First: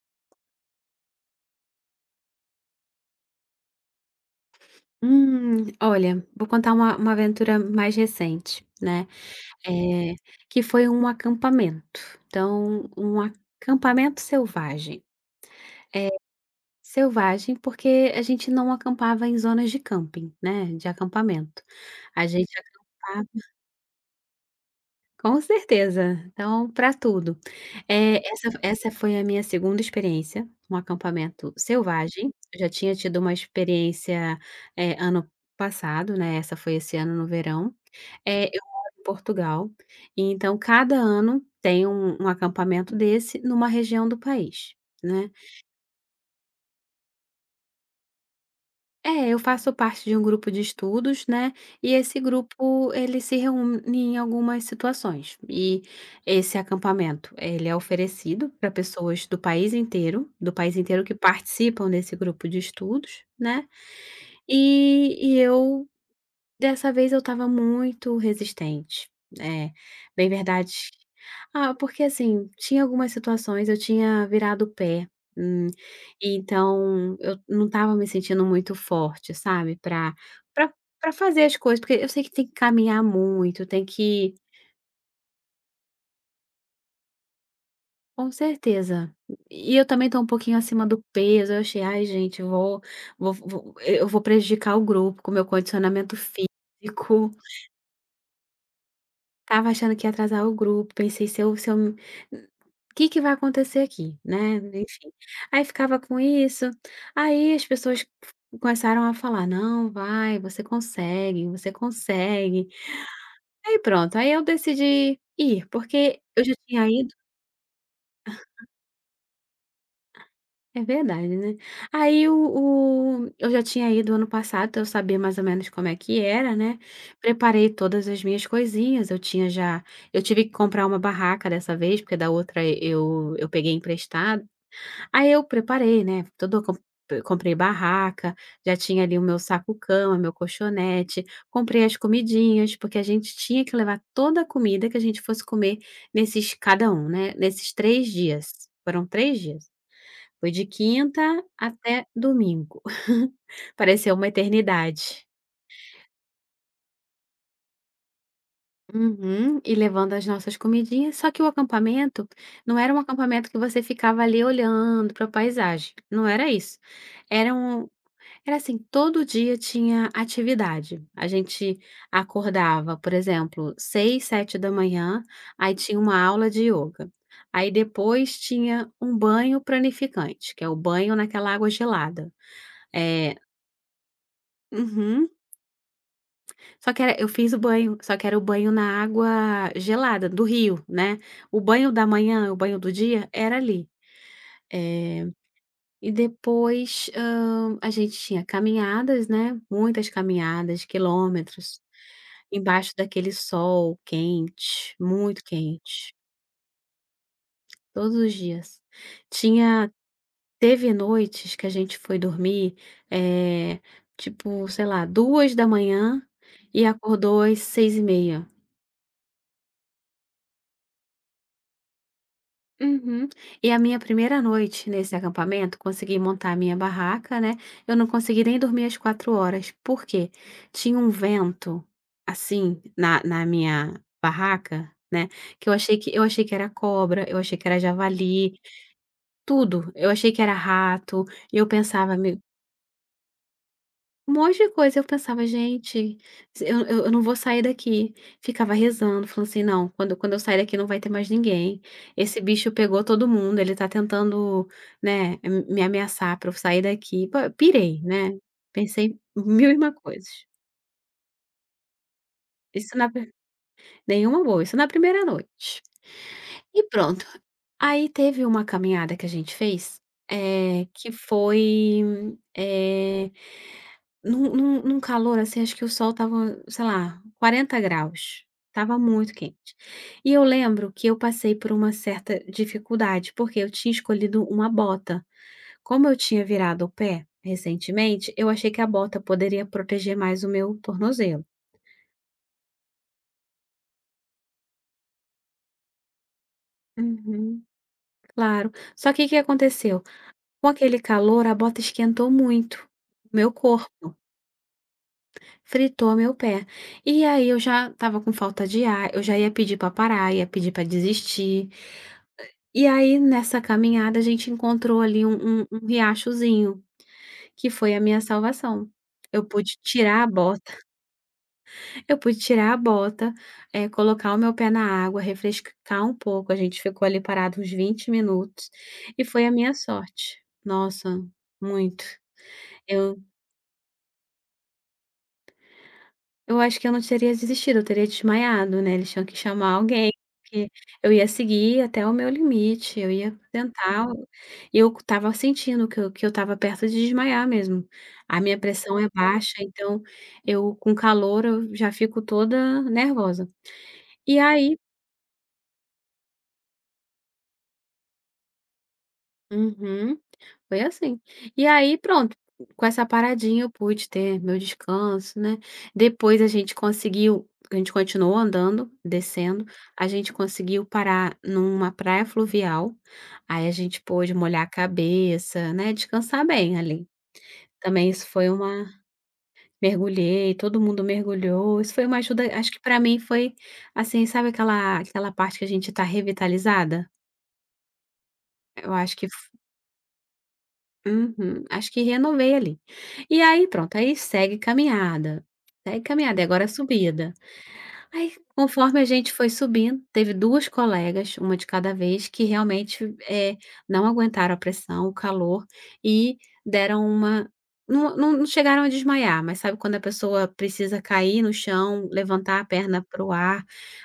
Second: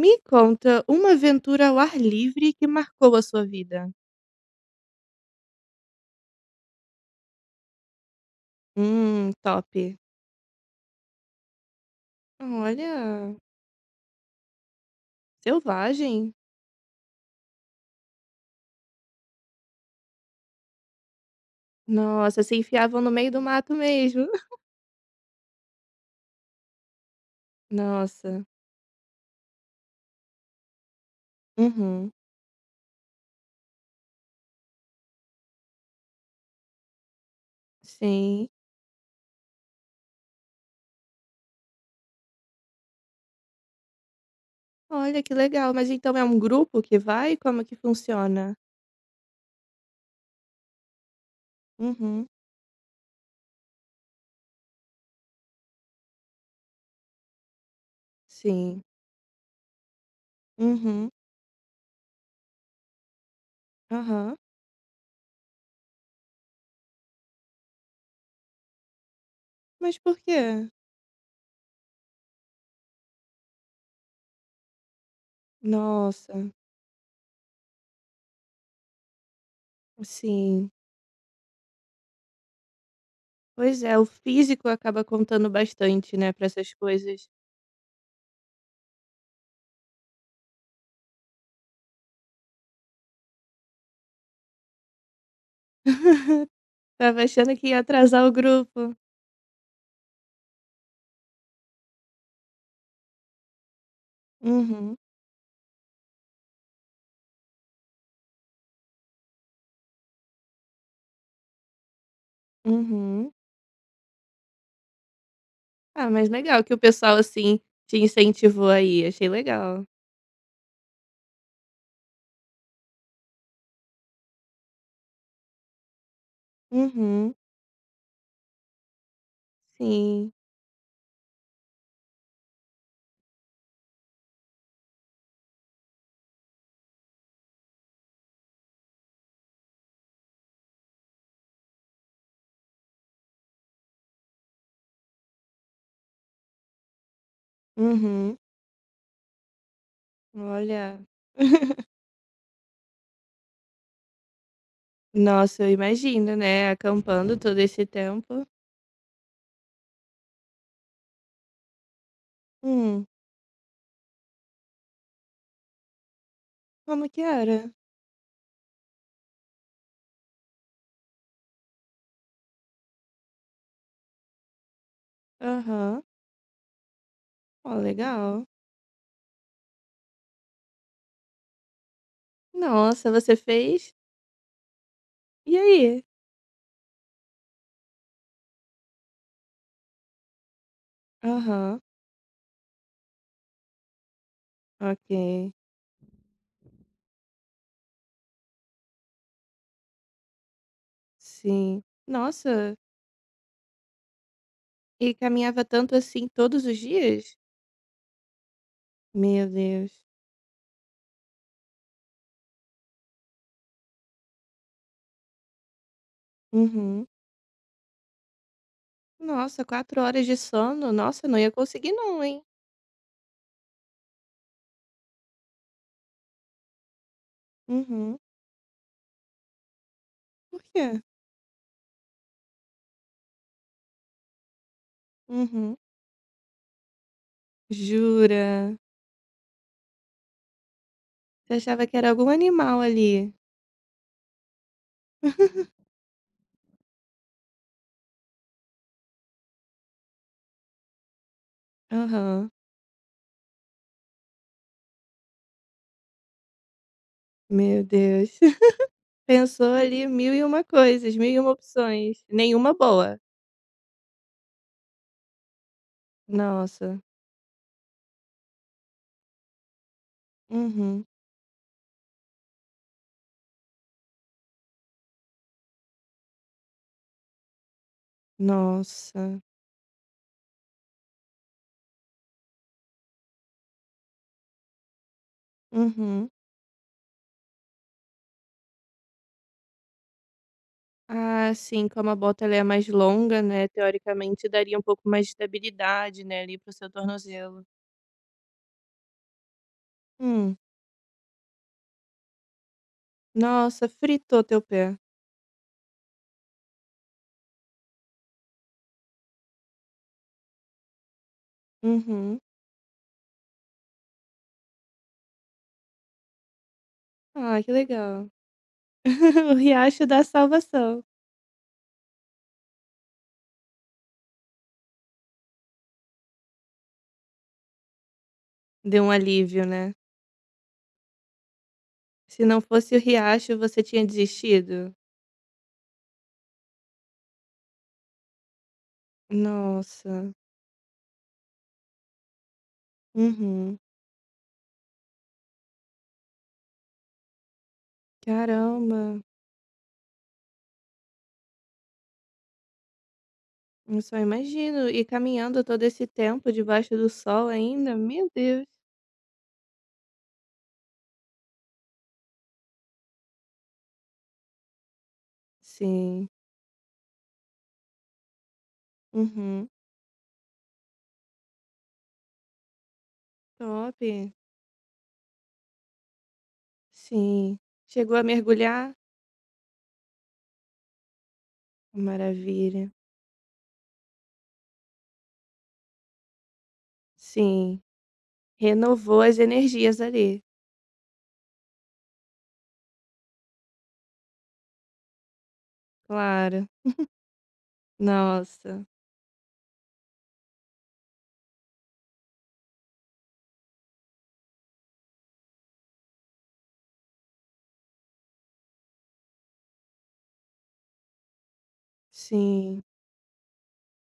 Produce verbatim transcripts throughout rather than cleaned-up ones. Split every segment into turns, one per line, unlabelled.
Me conta uma aventura ao ar livre que marcou a sua vida.
Hum, olha, vou contar uma uma aventura mais recente, né,
Hum, top.
eh, que foi um acampamento. Então, um
Olha,
acampamento selvagem.
selvagem.
Selvagem, porque a gente não acampava em zonas de camping, né, de acampamento. A
Nossa,
gente
se enfiavam no
acampava.
meio do mato mesmo.
Com certeza. Então, para tudo. Eh,
Nossa.
essa essa foi a minha segunda experiência um acampamento
Uhum.
selvagem. Eu já tinha tido uma experiência, eh, ano passado, né, essa foi esse ano no verão.
Sim.
Eh, eu moro em Portugal, e então cada ano tem um um acampamento desse numa região do país,
Olha
né.
que legal. Mas então é um grupo que vai? Como que funciona?
É, eu faço parte de um grupo de estudos, né, e esse
Uhum.
grupo ele se reúne em algumas situações. E esse acampamento, ele é oferecido para
Sim.
pessoas do país inteiro do país inteiro
Uhum.
que participam desse grupo de estudos, né,
Aham.
e e eu Dessa vez eu estava muito resistente, é,
Mas por
bem
quê?
verdade, ah, porque assim, tinha algumas situações, eu tinha virado o pé, hum,
Nossa.
e então eu não estava me sentindo muito forte, sabe, pra
Sim.
pra pra fazer as coisas, porque eu sei que tem que caminhar muito,
Pois
tem
é, o
que
físico acaba contando bastante, né, para essas coisas.
com certeza. E eu também tô um pouquinho acima do peso, eu achei: "Ai gente, eu vou vou vou eu vou prejudicar o grupo com o meu condicionamento físico".
Tava achando que ia atrasar o grupo.
Tava achando que ia atrasar o grupo, pensei: "Se eu se eu O que que vai acontecer aqui?", né,
Uhum,
enfim. Aí ficava com isso, aí as pessoas começaram a falar: "Não, vai, você consegue, você consegue".
uhum.
Aí pronto, aí eu decidi ir,
Ah,
porque
mas
eu já
legal que o
tinha ido.
pessoal, assim, te incentivou aí. Achei legal.
É verdade, né. Aí o o eu já tinha ido ano passado, então eu sabia mais ou menos como é que era, né.
Uhum,
Preparei todas as minhas coisinhas, eu tinha já eu
sim.
tive que comprar uma barraca dessa vez, porque da outra eu eu peguei emprestado. Aí eu preparei, né, todo comp comprei barraca, já tinha ali o meu saco-cama, meu colchonete, comprei as comidinhas, porque a gente tinha que levar toda a comida que a gente fosse comer nesses cada um, né, nesses três
Uhum.
dias. Foram três dias. Foi de
Olha.
quinta até domingo. Pareceu uma eternidade.
Nossa, eu imagino, né, acampando todo esse tempo.
Uhum, e levando as nossas comidinhas, só que o acampamento não era um
Hum,
acampamento que você ficava ali olhando para a paisagem, não era isso.
como que
Era
era?
um Era assim, todo dia tinha atividade. A gente acordava, por exemplo, seis, sete da manhã. Aí tinha
Aham.
uma aula de yoga. Aí
Ó,
depois
legal.
tinha um banho planificante, que é o banho naquela água gelada.
Nossa,
É,
você fez?
uhum.
E aí?
Só que era Eu fiz o banho, só que era o banho na água gelada do rio, né. O
Aham,
banho da manhã, o banho do dia era ali. Eh,
ok.
e depois, hã, a gente tinha caminhadas, né, muitas caminhadas, quilômetros,
Sim. Nossa,
embaixo daquele sol quente,
e
muito
caminhava tanto
quente,
assim todos os dias?
todos os dias.
Meu
Tinha
Deus.
Teve noites que a gente foi dormir, eh, tipo, sei lá, duas da manhã e
Uhum.
acordou às seis e meia.
Nossa, quatro horas de sono? Nossa, não ia conseguir não, hein.
Uhum. E a minha primeira noite nesse acampamento, consegui montar a minha barraca, né? Eu não
Uhum.
consegui nem dormir as quatro horas, porque
Por quê?
tinha um vento assim na, na minha barraca, né? Que eu
Uhum.
achei que eu achei que era cobra, eu achei que era javali,
Jura?
tudo. Eu achei que era rato.
Você
E eu
achava que era
pensava,
algum animal ali.
um monte de coisa, eu pensava: "Gente, eu eu eu não vou sair daqui". Ficava rezando, falando assim: "Não, quando quando eu sair daqui não vai ter mais ninguém. Esse
Aham.
bicho pegou todo mundo, ele tá tentando, né, m me ameaçar pra eu sair daqui". Pô, eu
Meu
pirei,
Deus.
né, pensei mil
Pensou
e uma
ali mil e
coisas.
uma coisas, mil e uma opções, nenhuma
Isso na
boa.
pri Nenhuma boa, isso na primeira noite. E
Nossa.
pronto. Aí teve uma caminhada que a gente fez, eh,
Uhum.
que foi, eh, num num num calor, assim, acho que o sol estava, sei lá, quarenta graus. Tava muito
Nossa.
quente. E eu lembro que eu passei por uma certa dificuldade, porque eu tinha escolhido uma bota. Como eu
Uhum.
tinha virado o pé recentemente, eu achei que a bota poderia proteger mais o meu tornozelo.
Ah, sim, como a bota ela é mais longa, né, teoricamente daria um pouco mais de estabilidade, né, ali para o seu
Uhum,
tornozelo.
claro. Só que o que aconteceu?
Hum.
Com aquele calor, a bota esquentou muito o meu
Nossa,
corpo.
fritou teu pé.
Fritou meu pé. E aí eu já estava com falta de ar, eu já ia pedir pra parar, ia pedir pra desistir.
Uhum.
E aí nessa caminhada a gente encontrou ali um um um riachozinho,
Ah,
que
que
foi a minha
legal.
salvação. Eu
O
pude
riacho da
tirar a bota
salvação.
Eu pude tirar a bota, eh, colocar o meu pé na água, refrescar um pouco, a gente ficou ali parado uns vinte minutos,
Deu um
e foi a
alívio,
minha
né.
sorte. Nossa, muito.
Se não fosse o
Eu
riacho, você tinha desistido?
Eu acho que eu não teria desistido, eu teria desmaiado, né, eles tinham que chamar alguém,
Nossa.
porque eu ia seguir até o meu limite, eu ia
Uhum.
tentar e eu estava sentindo que eu que eu estava perto de desmaiar mesmo. A minha pressão
Caramba,
é baixa, então eu com calor eu já fico toda nervosa.
eu só
E aí
imagino. E caminhando todo esse tempo debaixo do sol ainda, meu Deus.
Uhum. Foi assim. E aí pronto, com essa paradinha eu pude ter meu descanso, né.
Sim.
Depois a gente conseguiu a gente continuou andando, descendo,
Uhum.
a gente conseguiu parar numa praia fluvial, aí a
Top.
gente pôde molhar a cabeça, né, descansar bem ali.
Sim.
Também
Chegou a
isso foi uma
mergulhar?
Mergulhei, todo mundo mergulhou, isso foi uma ajuda acho que
Maravilha.
para mim foi, assim, sabe aquela aquela parte que a gente tá revitalizada?
Sim.
Eu acho
Renovou
que
as energias ali.
Uhum, acho que renovei ali. E aí pronto, aí segue caminhada, segue caminhada, e agora é
Claro.
subida. Aí
Nossa.
conforme a gente foi subindo, teve duas colegas, uma de cada vez, que realmente, eh, não aguentaram a pressão, o calor e deram uma não não não chegaram a desmaiar, mas sabe quando a pessoa precisa cair no chão, levantar a
Sim.
perna para o ar,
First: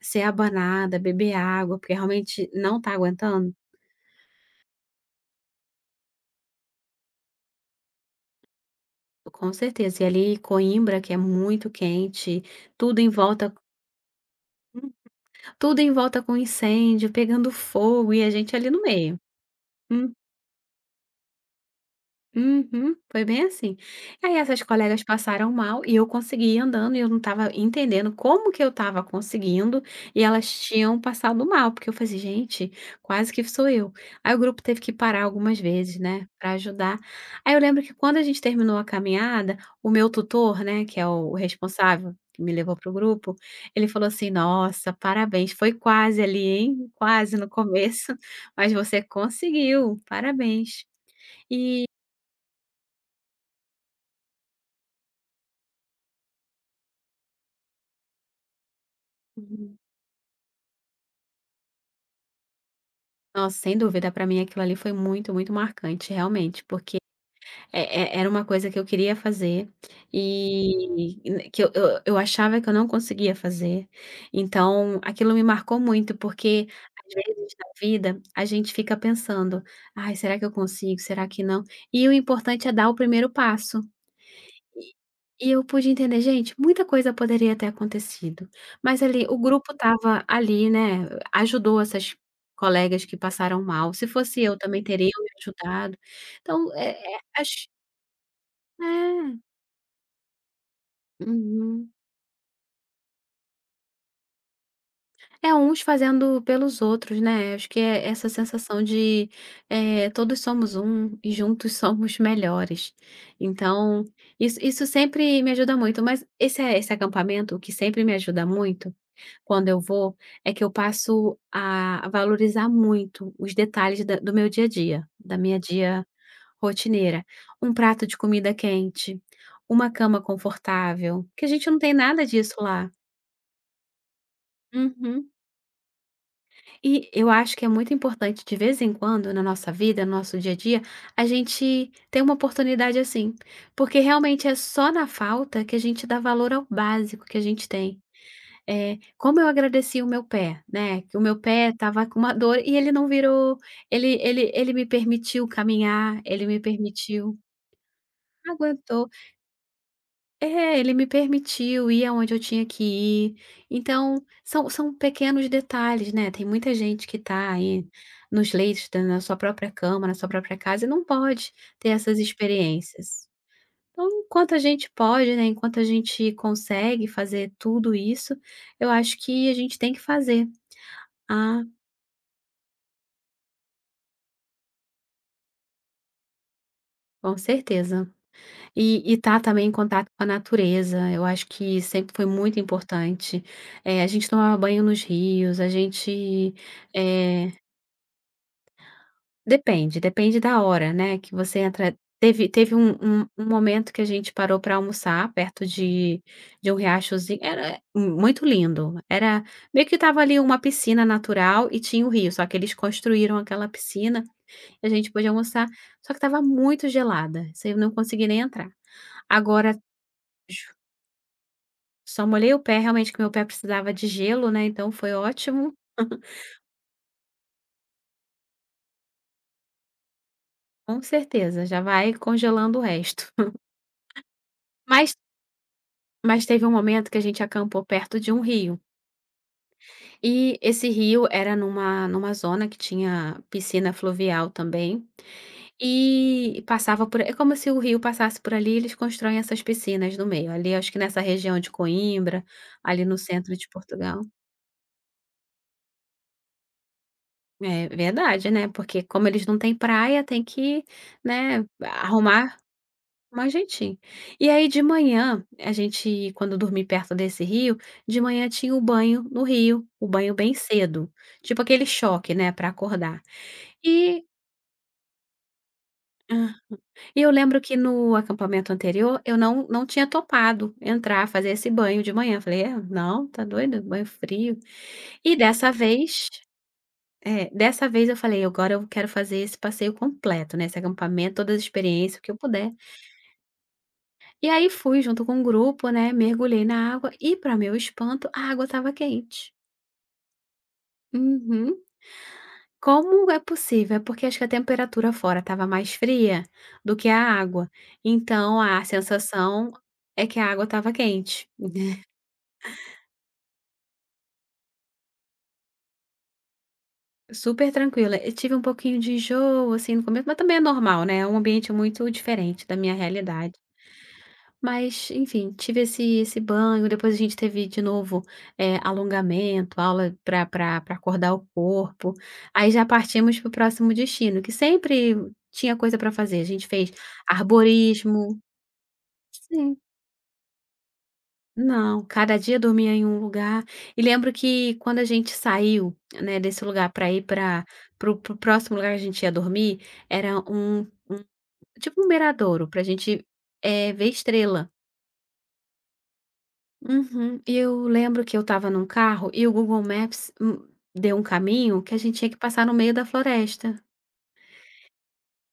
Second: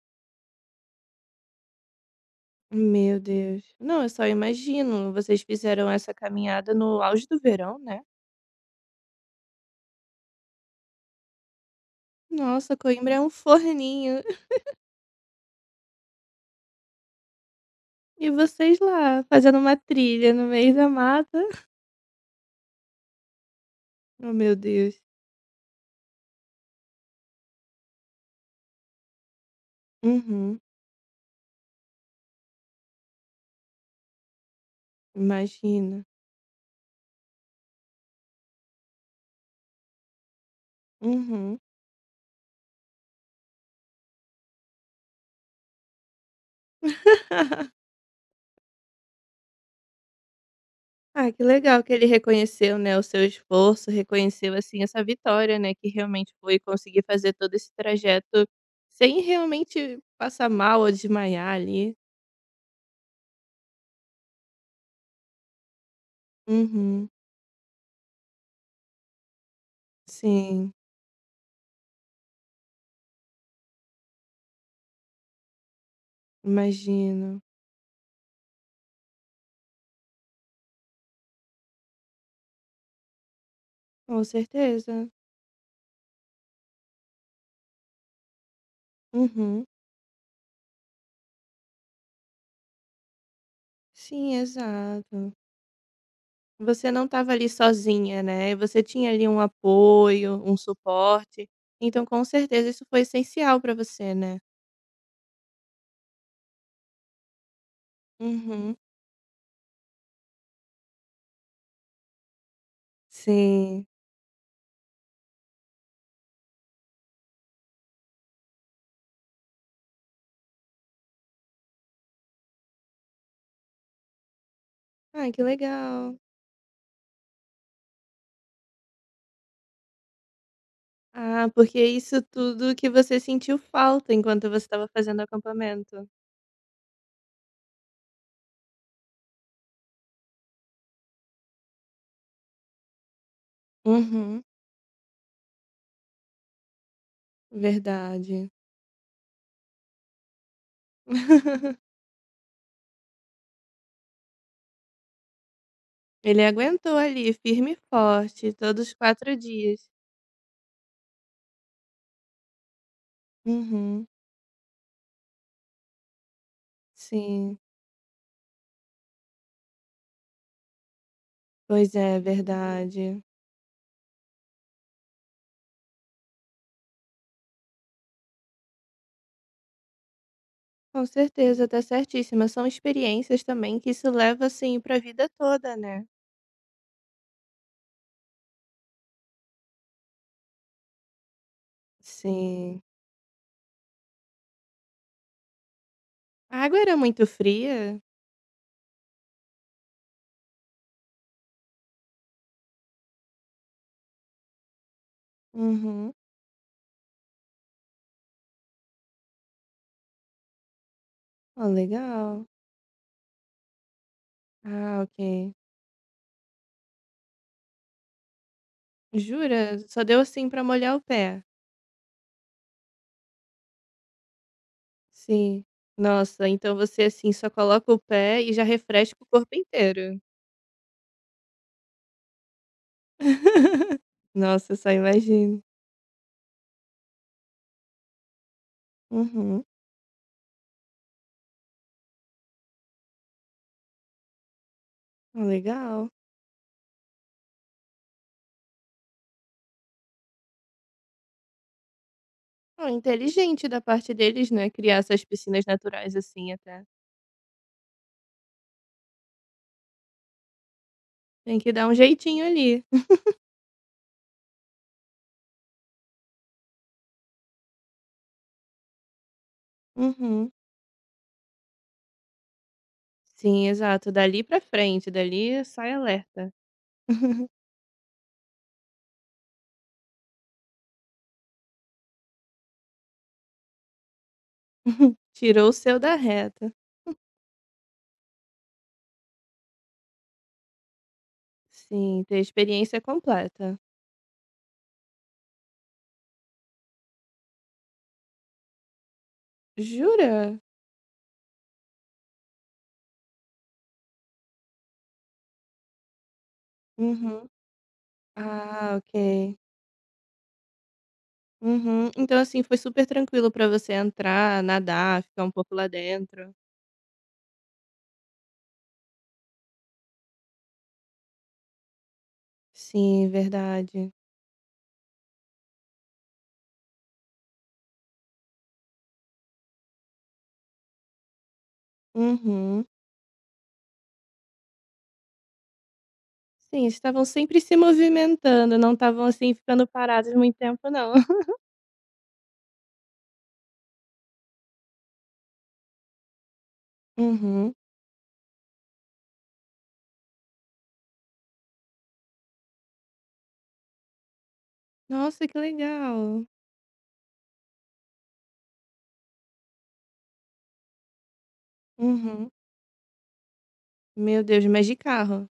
ser abanada, beber água, porque realmente não está
Meu
aguentando?
Deus. Não, eu só imagino, vocês fizeram essa caminhada no auge do verão, né.
Com certeza. E ali Coimbra, que é muito quente,
Nossa,
tudo em
Coimbra é um
volta
forninho.
tudo em volta com incêndio, pegando fogo e
E
a gente ali
vocês
no meio.
lá, fazendo uma trilha no meio da mata.
Uhum, foi bem assim.
Oh,
Aí
meu
essas
Deus.
colegas passaram mal e eu consegui ir andando e eu não estava entendendo como que eu estava conseguindo e elas
Uhum.
tinham passado mal, porque eu falei assim: "Gente, quase que sou eu". Aí o grupo teve que parar algumas vezes,
Imagina.
né, para ajudar. Aí eu lembro que quando a gente terminou a caminhada, o meu tutor, né, que é o
Uhum.
responsável, que me levou para o grupo, ele falou assim: "Nossa, parabéns, foi quase ali, hein, quase no começo, mas você conseguiu, parabéns".
Ah, que legal
E
que ele reconheceu, né, o seu esforço, reconheceu, assim, essa vitória, né, que realmente foi conseguir fazer todo esse trajeto sem
Uhum.
realmente passar mal ou desmaiar ali.
Nossa, sem dúvida, para mim aquilo ali foi muito, muito marcante, realmente, porque
Uhum.
é é era uma coisa que eu queria fazer
Sim,
e e que eu eu eu achava que eu não conseguia fazer, então aquilo me marcou muito, porque às
imagino.
vezes na vida a gente fica pensando: "Ai, será que eu consigo? Será que não?" E o importante é dar o primeiro passo.
Com
E
certeza.
e eu pude entender, gente, muita coisa poderia ter acontecido, mas ali o
Uhum.
grupo estava ali, né, ajudou essas colegas que passaram mal, se
Sim,
fosse eu também teria me
exato.
ajudado. Então,
Você
é
não
eh,
estava ali
acho
sozinha, né, você tinha ali
é,
um apoio, um suporte,
uhum.
então com certeza isso foi essencial para você, né.
É uns fazendo pelos outros, né, acho que é essa
Uhum.
sensação de, eh, todos somos um e juntos somos melhores.
Sim.
Então, isso isso sempre me ajuda muito, mas esse é, esse acampamento, o que sempre me ajuda muito quando eu vou, é que eu passo a valorizar muito os detalhes da do meu dia a dia,
Ah,
da
que
minha dia
legal.
rotineira. Um prato de comida quente, uma cama confortável, que
Ah,
a gente não
porque
tem
isso
nada disso
tudo que
lá.
você sentiu falta enquanto você estava fazendo
Uhum.
acampamento.
E eu acho que é muito importante, de vez em quando, na nossa vida, no nosso dia a dia, a gente ter uma oportunidade assim, porque
Uhum.
realmente é só na falta que a gente dá valor ao básico que a gente tem.
Verdade.
Eh, como eu agradeci o meu pé, né, que o meu pé estava com uma dor e ele não virou, ele ele ele me permitiu caminhar,
Ele
ele me
aguentou ali
permitiu
firme e forte todos os
aguentou.
quatro dias.
É, ele me permitiu ir aonde eu tinha que ir.
Uhum.
Então, são são pequenos detalhes, né, tem muita gente que tá
Sim.
aí nos leitos da na sua própria cama, na sua própria casa e não pode ter
Pois é,
essas
verdade.
experiências. Então, enquanto a gente pode, né, enquanto a gente consegue fazer tudo isso, eu acho que a gente tem que fazer.
Com
Ah,
certeza, tá certíssima. São experiências também que isso leva, assim, pra vida toda, né.
com certeza. E e tá também em contato com a natureza, eu acho que sempre foi muito
Sim.
importante. Eh, a gente tomava banho nos rios, a gente,
A água era muito
eh
fria?
depende, depende da hora, né, que você entra. Teve teve um um um momento que a gente parou para almoçar perto
Uhum.
de de um riachozinho, era muito lindo, era meio que estava ali uma piscina
Oh,
natural e tinha o rio, só
legal.
que eles construíram aquela piscina, e a
Ah,
gente pôde
ok.
almoçar, só que estava muito gelada, isso aí eu não consegui nem entrar. Agora
Jura? Só deu, assim, pra molhar o pé?
só molhei o pé, realmente, que meu pé precisava de gelo, né, então foi
Sim.
ótimo.
Nossa, então você, assim, só coloca o pé e já refresca o corpo inteiro.
Com certeza, já vai congelando o resto.
Nossa, eu só
Mas
imagino.
mas teve um momento que a gente acampou perto de um rio,
Uhum.
e esse rio era numa numa zona que tinha piscina fluvial também,
Ah, legal.
e passava por é como se o rio passasse por ali, eles constroem essas piscinas no meio, ali acho que nessa região de Coimbra,
Ah,
ali no centro
inteligente
de
da parte
Portugal.
deles, né, criar essas piscinas naturais assim até.
É verdade, né, porque como eles não têm praia, tem que,
Tem
né,
que dar um jeitinho
arrumar
ali.
mais jeitinho. E aí de manhã, a gente quando dormir perto desse rio, de manhã tinha o banho no rio, o banho
Uhum.
bem cedo, tipo aquele choque, né, para acordar.
Sim, exato.
E
Dali pra frente, dali sai alerta.
hã, e eu lembro que no acampamento anterior, eu não não tinha topado entrar, fazer esse banho de manhã, falei: "É, não, tá doido, banho frio". E
Tirou
dessa
o seu da
vez
reta.
é, dessa vez eu falei: "Agora eu quero fazer esse passeio completo, né, esse acampamento, todas as experiências, o
Sim,
que eu
ter
puder".
experiência completa.
E aí fui junto com um grupo, né, mergulhei na água e, para meu espanto, a água estava quente.
Jura?
Uhum. Como é possível? É porque acho que a temperatura fora estava mais fria do que a
Uhum.
água, então a
Ah, ok.
sensação é que a água estava quente.
Uhum. Então, assim, foi super tranquilo pra você entrar, nadar, ficar um pouco lá dentro.
Super tranquila. Eu tive um pouquinho de enjoo, assim, no começo, mas também é normal, né, é um ambiente muito diferente da minha
Sim,
realidade.
verdade.
Mas, enfim, tive esse esse banho, depois a gente teve de novo, eh, alongamento, aula para pra pra acordar o corpo, aí
Uhum.
já partimos para o próximo destino, que sempre tinha coisa para fazer, a gente
Sim,
fez
estavam sempre se
arborismo,
movimentando, não estavam, assim,
sim.
ficando parados muito tempo não.
Não, cada dia dormia em um lugar, e lembro que quando a gente saiu, né, desse lugar para ir para
Uhum.
o para o próximo lugar que a gente ia dormir, era um um tipo um miradouro para a gente, eh, ver estrela.
Nossa, que legal.
Uhum. Eu lembro que eu estava num carro e o Google Maps, hum, deu um caminho que a gente tinha que
Uhum.
passar no meio da floresta,
Meu Deus, mas de carro?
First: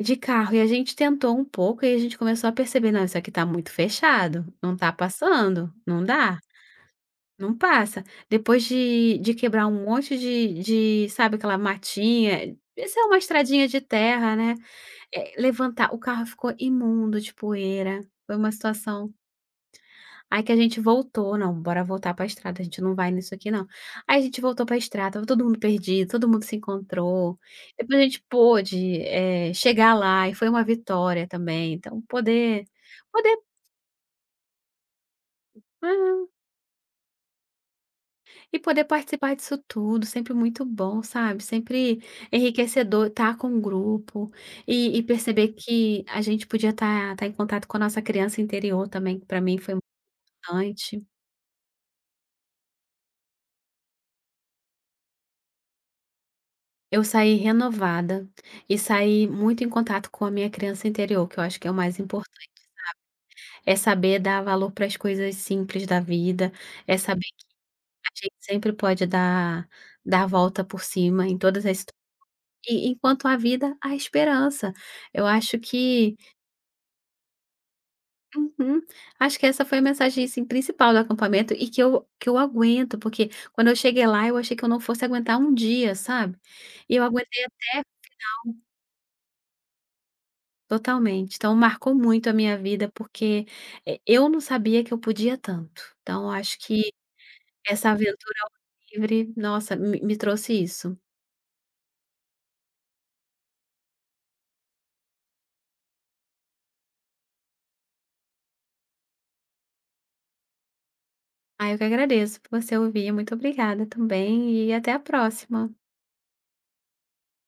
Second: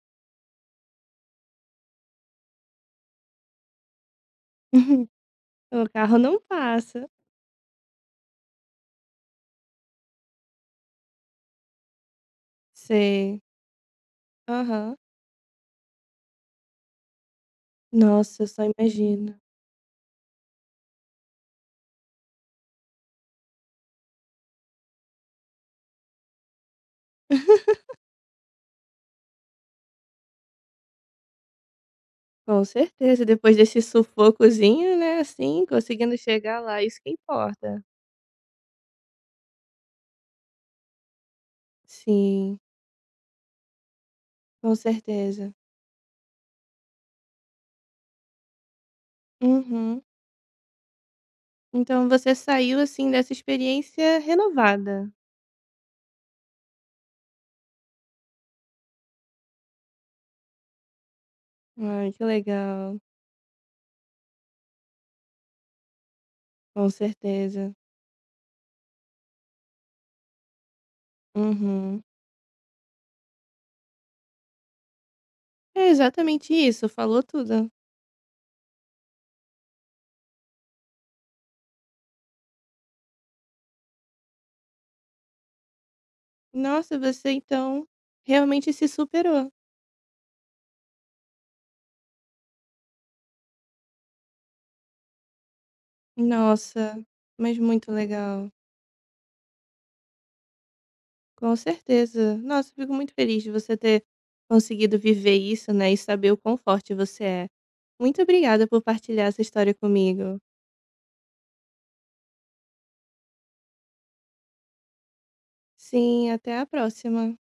de carro, e a gente tentou um pouco e a gente começou a perceber: "Não, isso aqui tá muito fechado, não tá passando,
O
não
carro
dá,
não passa.
não passa". Depois de de quebrar um monte de de sabe aquela matinha, isso é uma
Sei.
estradinha de terra, né,
Aham.
eh, levantar o carro ficou imundo de poeira, foi
Nossa, eu
uma
só
situação.
imagino.
Aí que a gente voltou: "Não, bora voltar pra estrada, a gente não vai nisso aqui não". Aí a gente voltou pra estrada, estava todo mundo perdido, todo mundo se encontrou. Depois a gente pôde, eh, chegar lá e foi uma vitória também. Então
Com
poder
certeza,
poder
depois desse sufocozinho, né, assim, conseguindo
aham.
chegar lá, isso que importa.
E poder participar disso tudo, sempre muito bom, sabe. Sempre
Sim,
enriquecedor estar com o grupo
com
e e perceber
certeza.
que a gente podia estar estar em contato com a nossa criança interior também, que pra mim foi
Uhum.
importante.
Então você saiu, assim, dessa experiência renovada.
Eu saí renovada e saí muito em contato com a minha criança interior, que eu acho que é o mais
Ai, que
importante.
legal.
É saber dar valor para as coisas simples da vida,
Com
é saber que
certeza.
a gente sempre pode dar dar a volta por cima em todas as situações
Uhum.
e enquanto há vida, há esperança. Eu acho
É
que
exatamente isso, falou tudo.
uhum, acho que essa foi a mensagem, assim, principal do acampamento e que eu que eu aguento, porque quando eu cheguei lá, eu achei que eu não fosse aguentar um dia, sabe. E
Nossa,
eu
você
aguentei até
então realmente se superou.
totalmente. Então marcou muito a minha vida, porque, eh, eu não sabia que eu podia tanto. Então acho que
Nossa, mas muito
essa aventura
legal.
ao livre, nossa, me me trouxe isso.
Com certeza. Nossa, eu fico muito feliz de você ter conseguido viver isso, né, e saber o quão forte você é. Muito obrigada por partilhar essa história comigo.
Ah, eu que agradeço por você ouvir, muito obrigada também e até a próxima.
Sim, até a próxima.